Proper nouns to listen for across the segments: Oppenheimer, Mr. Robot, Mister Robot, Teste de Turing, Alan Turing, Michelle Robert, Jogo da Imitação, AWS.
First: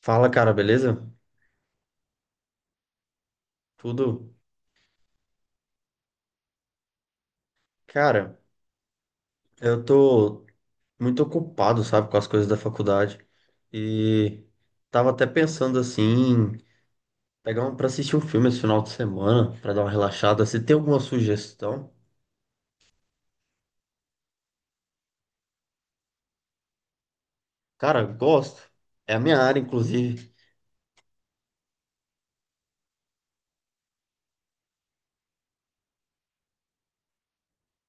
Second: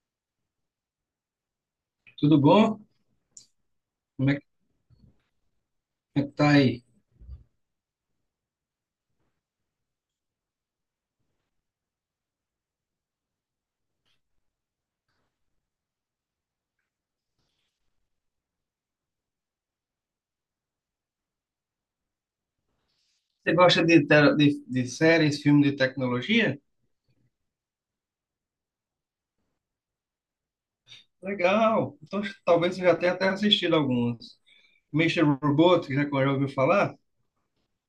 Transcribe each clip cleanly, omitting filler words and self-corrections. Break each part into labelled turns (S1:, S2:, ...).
S1: Fala, cara, beleza?
S2: Tudo bom? Como
S1: Tudo?
S2: é que, como é que tá aí?
S1: Cara, eu tô muito ocupado, sabe, com as coisas da faculdade e tava até pensando assim, em pegar um para assistir um filme esse final de semana, pra dar uma relaxada. Se tem alguma sugestão?
S2: Você gosta de séries, filmes de tecnologia?
S1: Cara, gosto. É a minha área, inclusive.
S2: Legal! Então talvez você já tenha até assistido alguns. Mister Robot, que já ouviu falar?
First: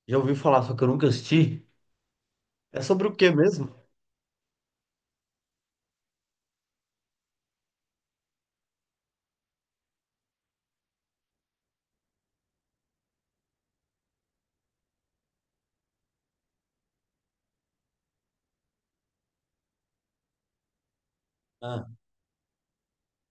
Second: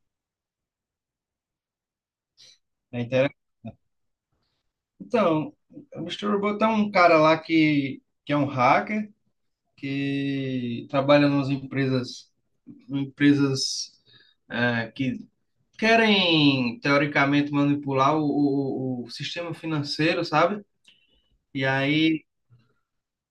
S1: Já ouvi falar, só que eu nunca assisti. É
S2: É
S1: sobre o quê
S2: interessante.
S1: mesmo?
S2: Então, o Mr. Robot é um cara lá que é um hacker, que trabalha nas empresas, que querem, teoricamente, manipular o sistema financeiro, sabe? E
S1: Ah,
S2: aí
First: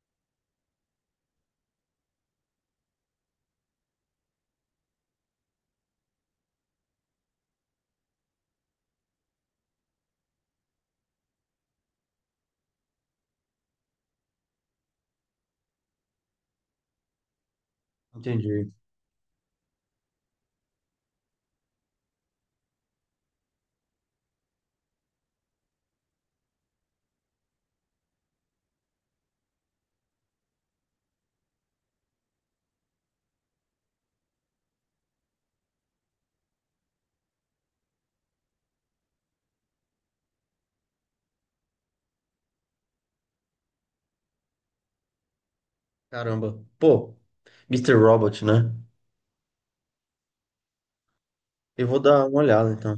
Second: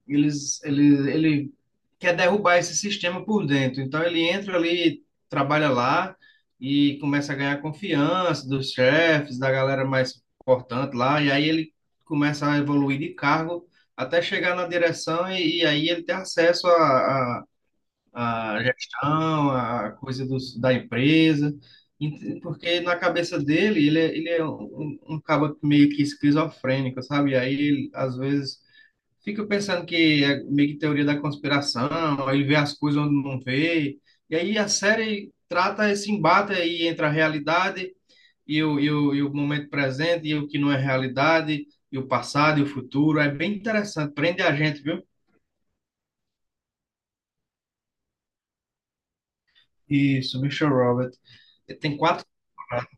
S2: ele quer derrubar esse sistema por dentro. Então ele entra ali, trabalha lá e começa a ganhar confiança dos chefes, da galera mais importante lá, e aí ele começa a evoluir de cargo até chegar na direção e aí ele tem acesso à
S1: entendi.
S2: gestão, à coisa da empresa. Porque na cabeça dele, ele é um cabo meio que esquizofrênico, sabe? E aí, ele, às vezes, fico pensando que é meio que teoria da conspiração, ele vê as coisas onde não vê. E aí a série trata esse embate aí entre a realidade e o momento presente, e o que não é realidade, e o passado e o futuro. É bem interessante, prende a gente, viu?
S1: Caramba. Pô, Mister Robot, né?
S2: Isso, Michelle Robert.
S1: Eu
S2: Tem
S1: vou
S2: quatro.
S1: dar uma olhada então.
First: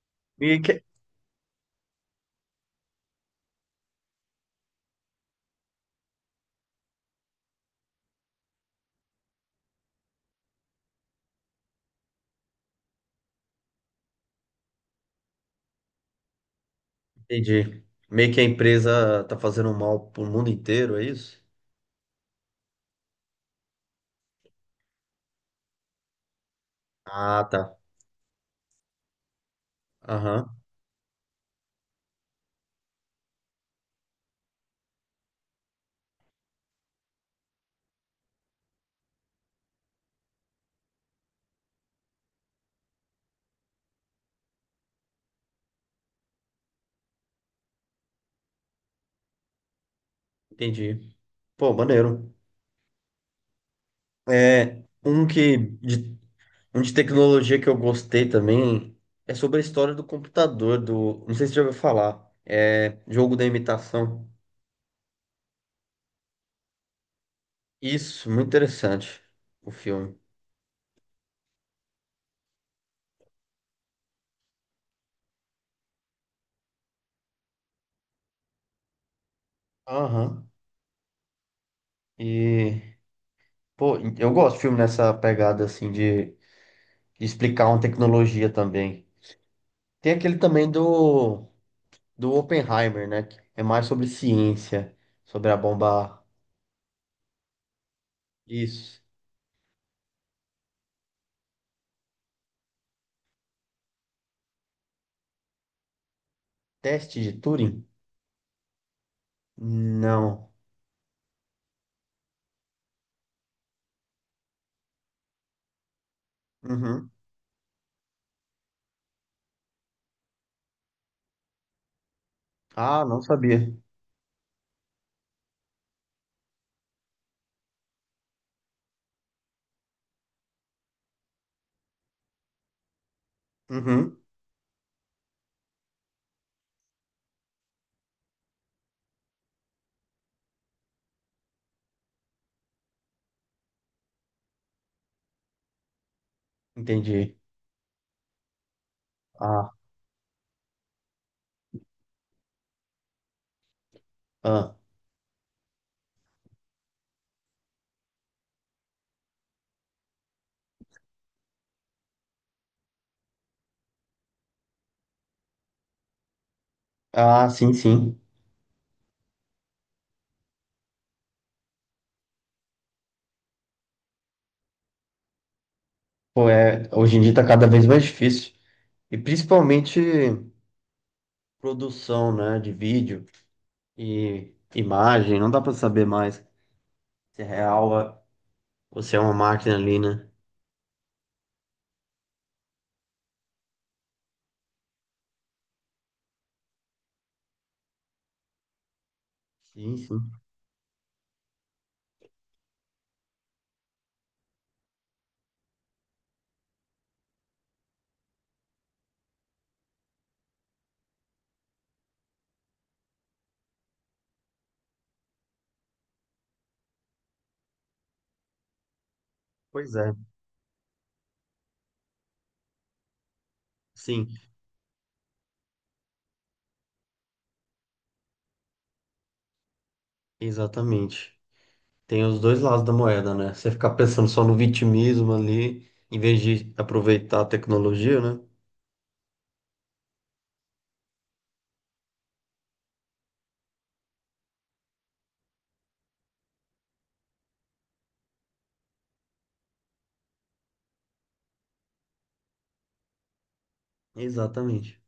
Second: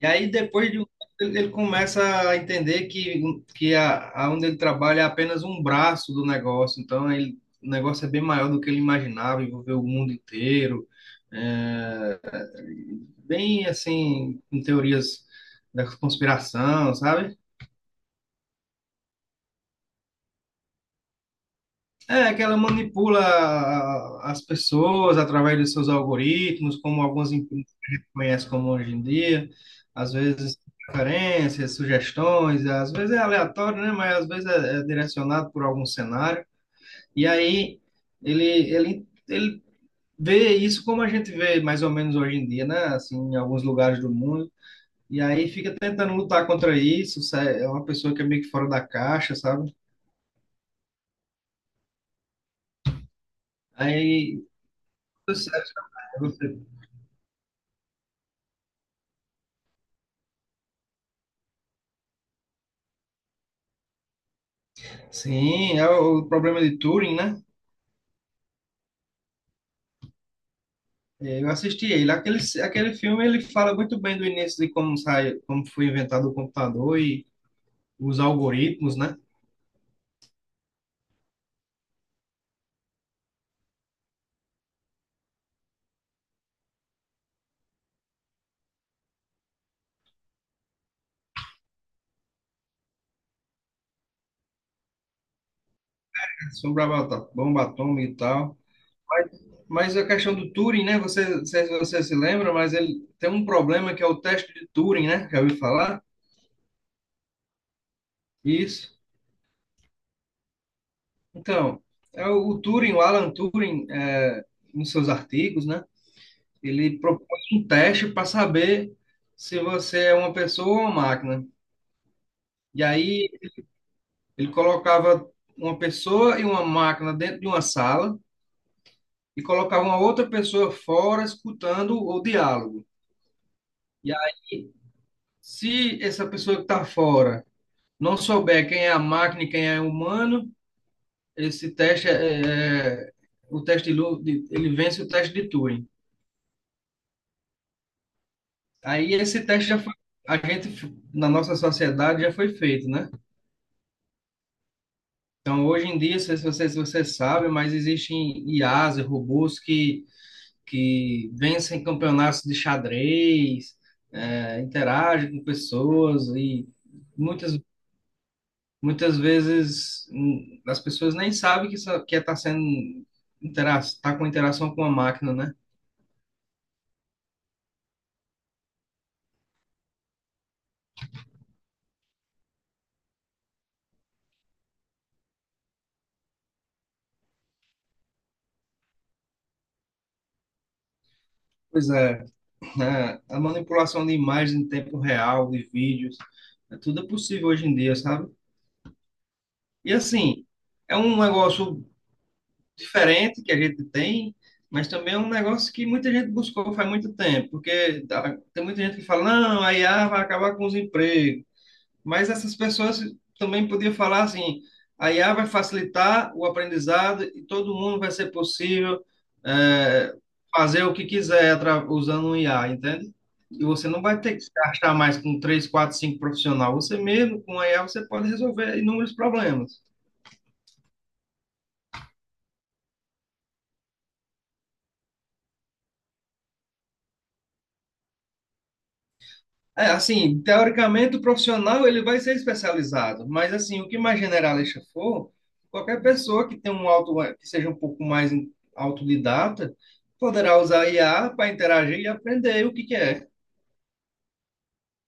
S2: E aí,
S1: E
S2: depois de
S1: que-
S2: um tempo, ele começa a entender que a onde ele trabalha é apenas um braço do negócio. Então, ele, o negócio é bem maior do que ele imaginava, envolveu o mundo inteiro. É, bem, assim, com teorias da conspiração, sabe?
S1: Entendi. Meio que a empresa tá fazendo um mal pro mundo inteiro, é isso?
S2: É, que ela manipula as pessoas através dos seus algoritmos, como algumas
S1: Ah,
S2: empresas
S1: tá.
S2: que a gente conhece como hoje em dia, às
S1: Aham,
S2: vezes preferências, sugestões, às vezes é aleatório, né? Mas às vezes é, é direcionado por algum cenário. E aí ele vê isso como a gente vê mais ou menos hoje em dia, né? Assim, em alguns lugares do mundo. E aí fica tentando lutar contra isso, é uma pessoa que é meio que fora da caixa, sabe?
S1: entendi. Pô, maneiro.
S2: Aí,
S1: É,
S2: tudo certo, né? Você.
S1: um de tecnologia que eu gostei também é sobre a história do computador, não sei se você já ouviu falar, é Jogo da Imitação.
S2: Sim, é o problema de Turing, né?
S1: Isso, muito interessante o filme.
S2: É, eu assisti ele. Aquele filme ele fala muito bem do início de como sai, como foi inventado o computador e os algoritmos, né?
S1: Aham. E, pô, eu gosto de filme nessa pegada assim de explicar uma tecnologia também. Tem aquele também do Oppenheimer, né? Que é mais sobre ciência, sobre a bomba.
S2: Sobre a bomba atômica e tal.
S1: Isso.
S2: Mas, mas, a questão do Turing, né? Você, não sei se você se lembra, mas ele tem um problema que é o teste de Turing, né? Já ouviu falar?
S1: Teste de Turing?
S2: Isso.
S1: Não.
S2: Então, é o Turing, o Alan Turing, é, nos seus artigos, né? Ele
S1: Uhum.
S2: propõe um teste para saber se você é uma pessoa ou uma máquina. E
S1: Ah, não
S2: aí
S1: sabia.
S2: ele colocava uma pessoa e uma máquina dentro de uma sala e colocava uma outra pessoa fora escutando o diálogo. E
S1: Uhum.
S2: aí, se essa pessoa que está fora não souber quem é a máquina e quem é o humano, esse teste é, o teste de ele vence o teste de Turing.
S1: Entendi.
S2: Aí esse teste
S1: Ah,
S2: já foi, a gente na nossa sociedade já foi feito, né?
S1: ah.
S2: Então hoje em dia, não se você, se você sabe, mas existem IAs, e robôs que vencem campeonatos de xadrez, é, interagem com pessoas e
S1: Ah,
S2: muitas,
S1: sim, sim.
S2: muitas vezes as pessoas nem sabem que está que é tá sendo intera tá com interação com a máquina, né?
S1: Pô, é, hoje em dia tá cada vez mais difícil. E principalmente produção, né, de vídeo e imagem, não dá pra saber mais se é real ou se é uma máquina ali, né?
S2: Pois é, né? A manipulação de imagens em tempo real, de vídeos, tudo é possível hoje em dia, sabe? E
S1: Sim, sim.
S2: assim, é um negócio diferente que a gente tem, mas também é um negócio que muita gente buscou faz muito tempo, porque tem muita gente que fala, não, a IA vai acabar com os empregos. Mas essas pessoas também podiam falar assim, a IA vai facilitar o aprendizado e todo mundo vai ser possível
S1: Pois é.
S2: é, fazer o que quiser usando um IA, entende? E você não vai
S1: Sim,
S2: ter que se gastar mais com três, quatro, cinco profissional. Você mesmo, com a IA, você pode resolver inúmeros problemas.
S1: exatamente. Tem os dois lados da moeda, né? Você ficar pensando só no vitimismo ali, em vez de aproveitar a tecnologia, né?
S2: É, assim, teoricamente o profissional ele vai ser especializado, mas assim, o que mais generalista for, qualquer pessoa que tenha um auto, que seja um pouco mais autodidata, poderá usar IA para interagir e aprender o que que é.
S1: Exatamente.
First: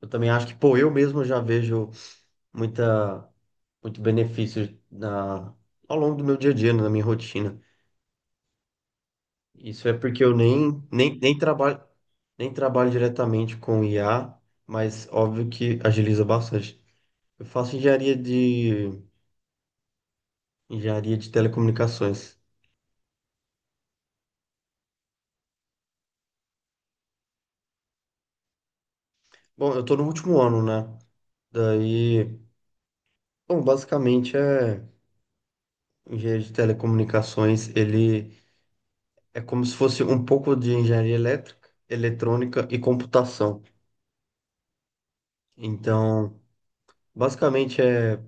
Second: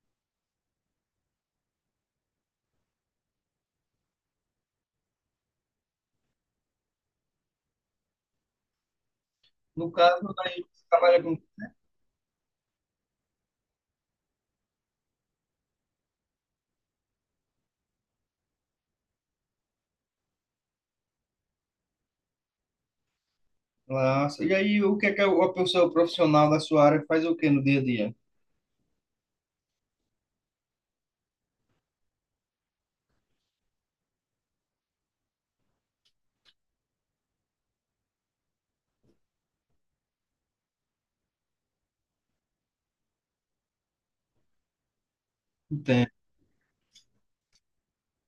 S1: Eu também acho que, pô, eu mesmo já vejo muita, muito benefício ao longo do meu dia a dia, né, na minha rotina. Isso
S2: No
S1: é porque
S2: caso,
S1: eu
S2: daí
S1: nem,
S2: você
S1: nem,
S2: trabalha
S1: nem
S2: com
S1: trabalho, nem trabalho diretamente com IA, mas óbvio que agiliza bastante. Eu faço engenharia de telecomunicações.
S2: classe. E aí, o que é que a pessoa profissional da sua área faz o que no dia a dia?
S1: Bom, eu tô no último ano, né? Daí, bom, basicamente é engenharia de telecomunicações. Ele é como se fosse um pouco de engenharia elétrica, eletrônica e computação.
S2: Entende?
S1: Então, basicamente é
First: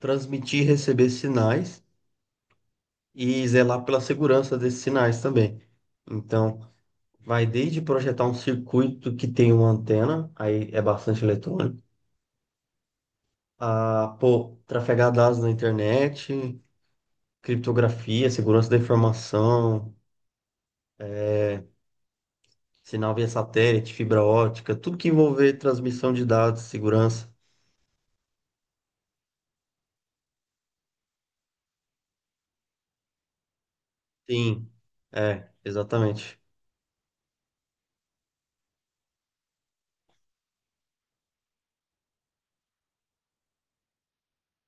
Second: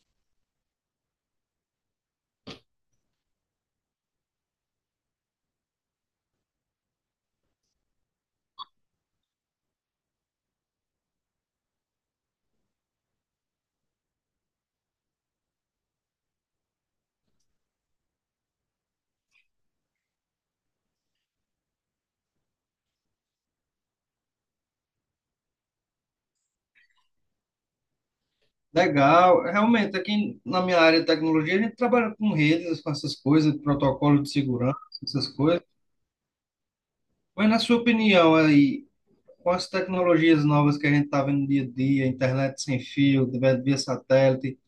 S1: transmitir e receber sinais e zelar pela segurança desses sinais também. Então, vai desde projetar um circuito que tem uma antena, aí é bastante eletrônico, a pô, trafegar dados na internet, criptografia, segurança da informação, é, sinal via satélite, fibra ótica, tudo que envolver transmissão de dados, segurança.
S2: Legal. Realmente, aqui na minha área de tecnologia, a gente trabalha com redes, com essas coisas, protocolo de
S1: Sim,
S2: segurança, essas
S1: é,
S2: coisas.
S1: exatamente.
S2: Mas na sua opinião aí, com as tecnologias novas que a gente está vendo dia a dia, internet sem fio, via satélite,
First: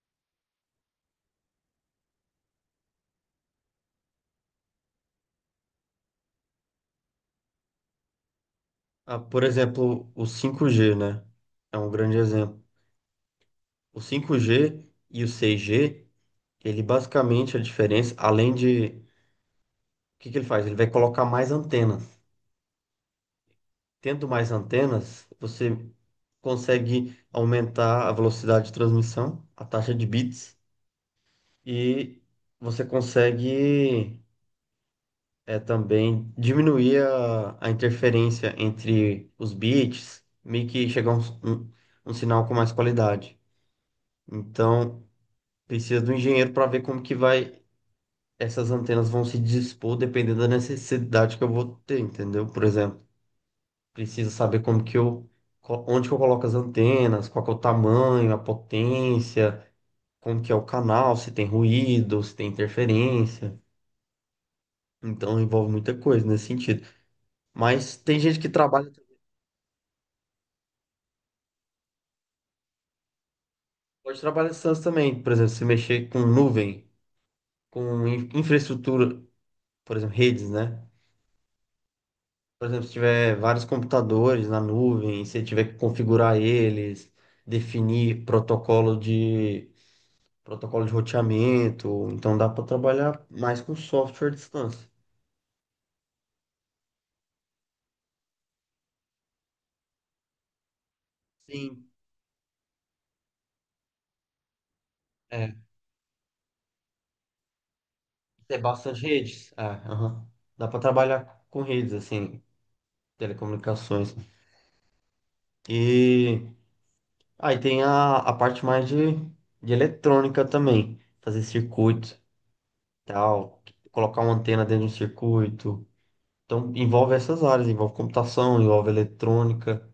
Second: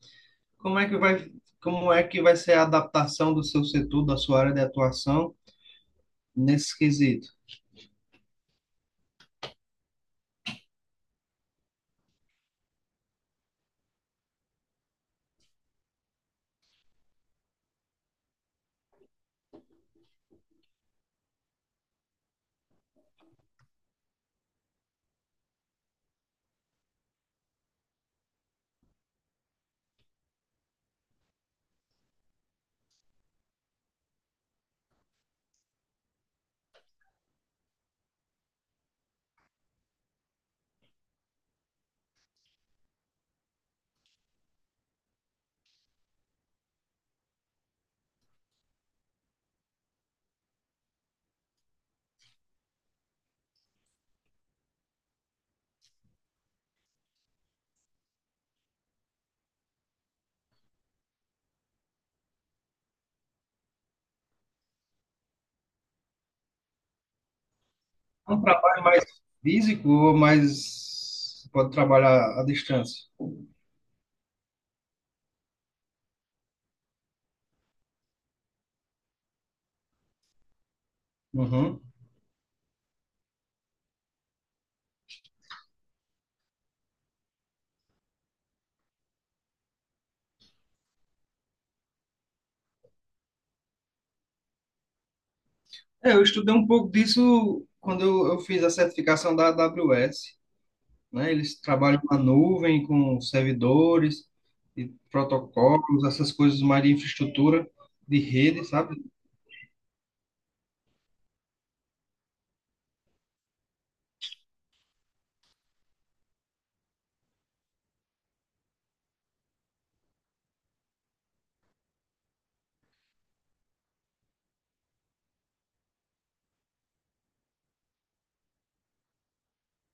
S2: como é que vai, como é que vai ser a adaptação do seu setor, da sua área de atuação nesse quesito?
S1: Ah, por exemplo, o 5G, né? É um grande exemplo. O 5G e o 6G, ele basicamente a diferença, o que que ele faz? Ele vai colocar mais antenas. Tendo mais antenas, você consegue aumentar a velocidade de transmissão, a taxa de bits, e você consegue também diminuir a interferência entre os bits, meio que chegar um, um sinal com mais qualidade. Então, precisa do engenheiro para ver como que vai, essas antenas vão se dispor dependendo da necessidade que eu vou ter, entendeu? Por exemplo, precisa saber como que eu, onde que eu coloco as antenas, qual que é o tamanho, a potência, como que é o canal, se tem ruído, se tem interferência. Então envolve muita coisa nesse sentido. Mas tem gente
S2: Um
S1: que
S2: trabalho
S1: trabalha.
S2: mais físico ou mais pode trabalhar à distância?
S1: Pode trabalhar em SaaS também, por exemplo, se mexer com nuvem, com infraestrutura, por exemplo, redes, né?
S2: Uhum.
S1: Por exemplo, se tiver vários computadores na nuvem, se tiver que configurar eles, definir protocolo de roteamento, então dá para trabalhar mais com software à distância.
S2: É, eu estudei um pouco disso quando eu fiz a certificação da AWS, né? Eles
S1: Sim,
S2: trabalham na nuvem com servidores e
S1: é,
S2: protocolos, essas coisas mais de infraestrutura de
S1: tem
S2: rede, sabe?
S1: bastante redes. É, aham. Dá para trabalhar com redes assim, telecomunicações. E aí tem a parte mais de eletrônica também, fazer circuito, tal, colocar uma antena dentro de um circuito. Então envolve essas áreas, envolve computação, envolve eletrônica.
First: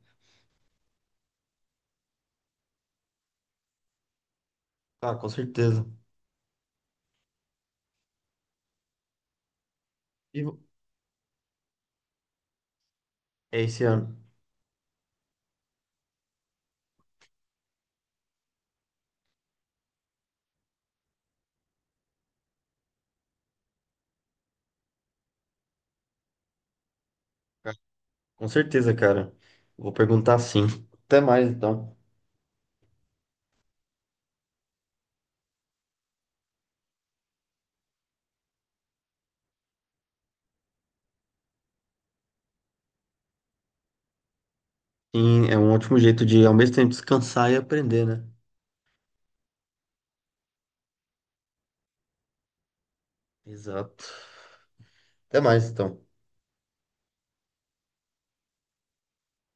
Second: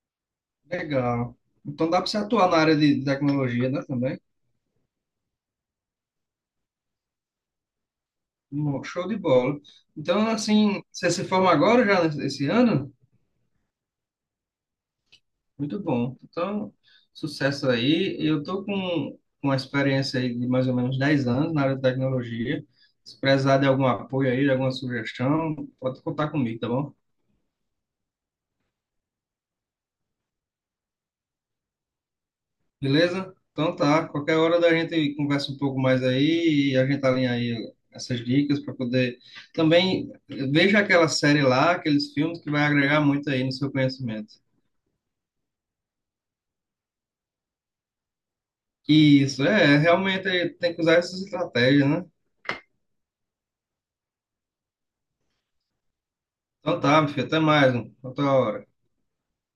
S2: Legal. Então dá para você atuar na área de tecnologia, né, também?
S1: Ah, com certeza.
S2: Show de bola. Então,
S1: E
S2: assim, você se forma agora já esse ano?
S1: é esse ano.
S2: Muito bom. Então, sucesso aí. Eu tô com uma experiência aí de mais ou menos 10 anos na área de tecnologia. Se precisar de algum apoio aí, de alguma sugestão, pode contar comigo, tá bom?
S1: Com certeza, cara. Vou perguntar sim. Até mais, então.
S2: Beleza? Então tá, qualquer hora da gente conversa um pouco mais aí e a gente alinha aí essas dicas para poder. Também veja aquela série lá, aqueles filmes que vai agregar muito aí no seu conhecimento.
S1: Sim, é um ótimo jeito de ao mesmo tempo descansar e aprender, né?
S2: Isso, é, realmente tem que usar essas estratégias, né?
S1: Exato. Até mais, então.
S2: Então tá, meu filho, até mais, mano. Até outra hora.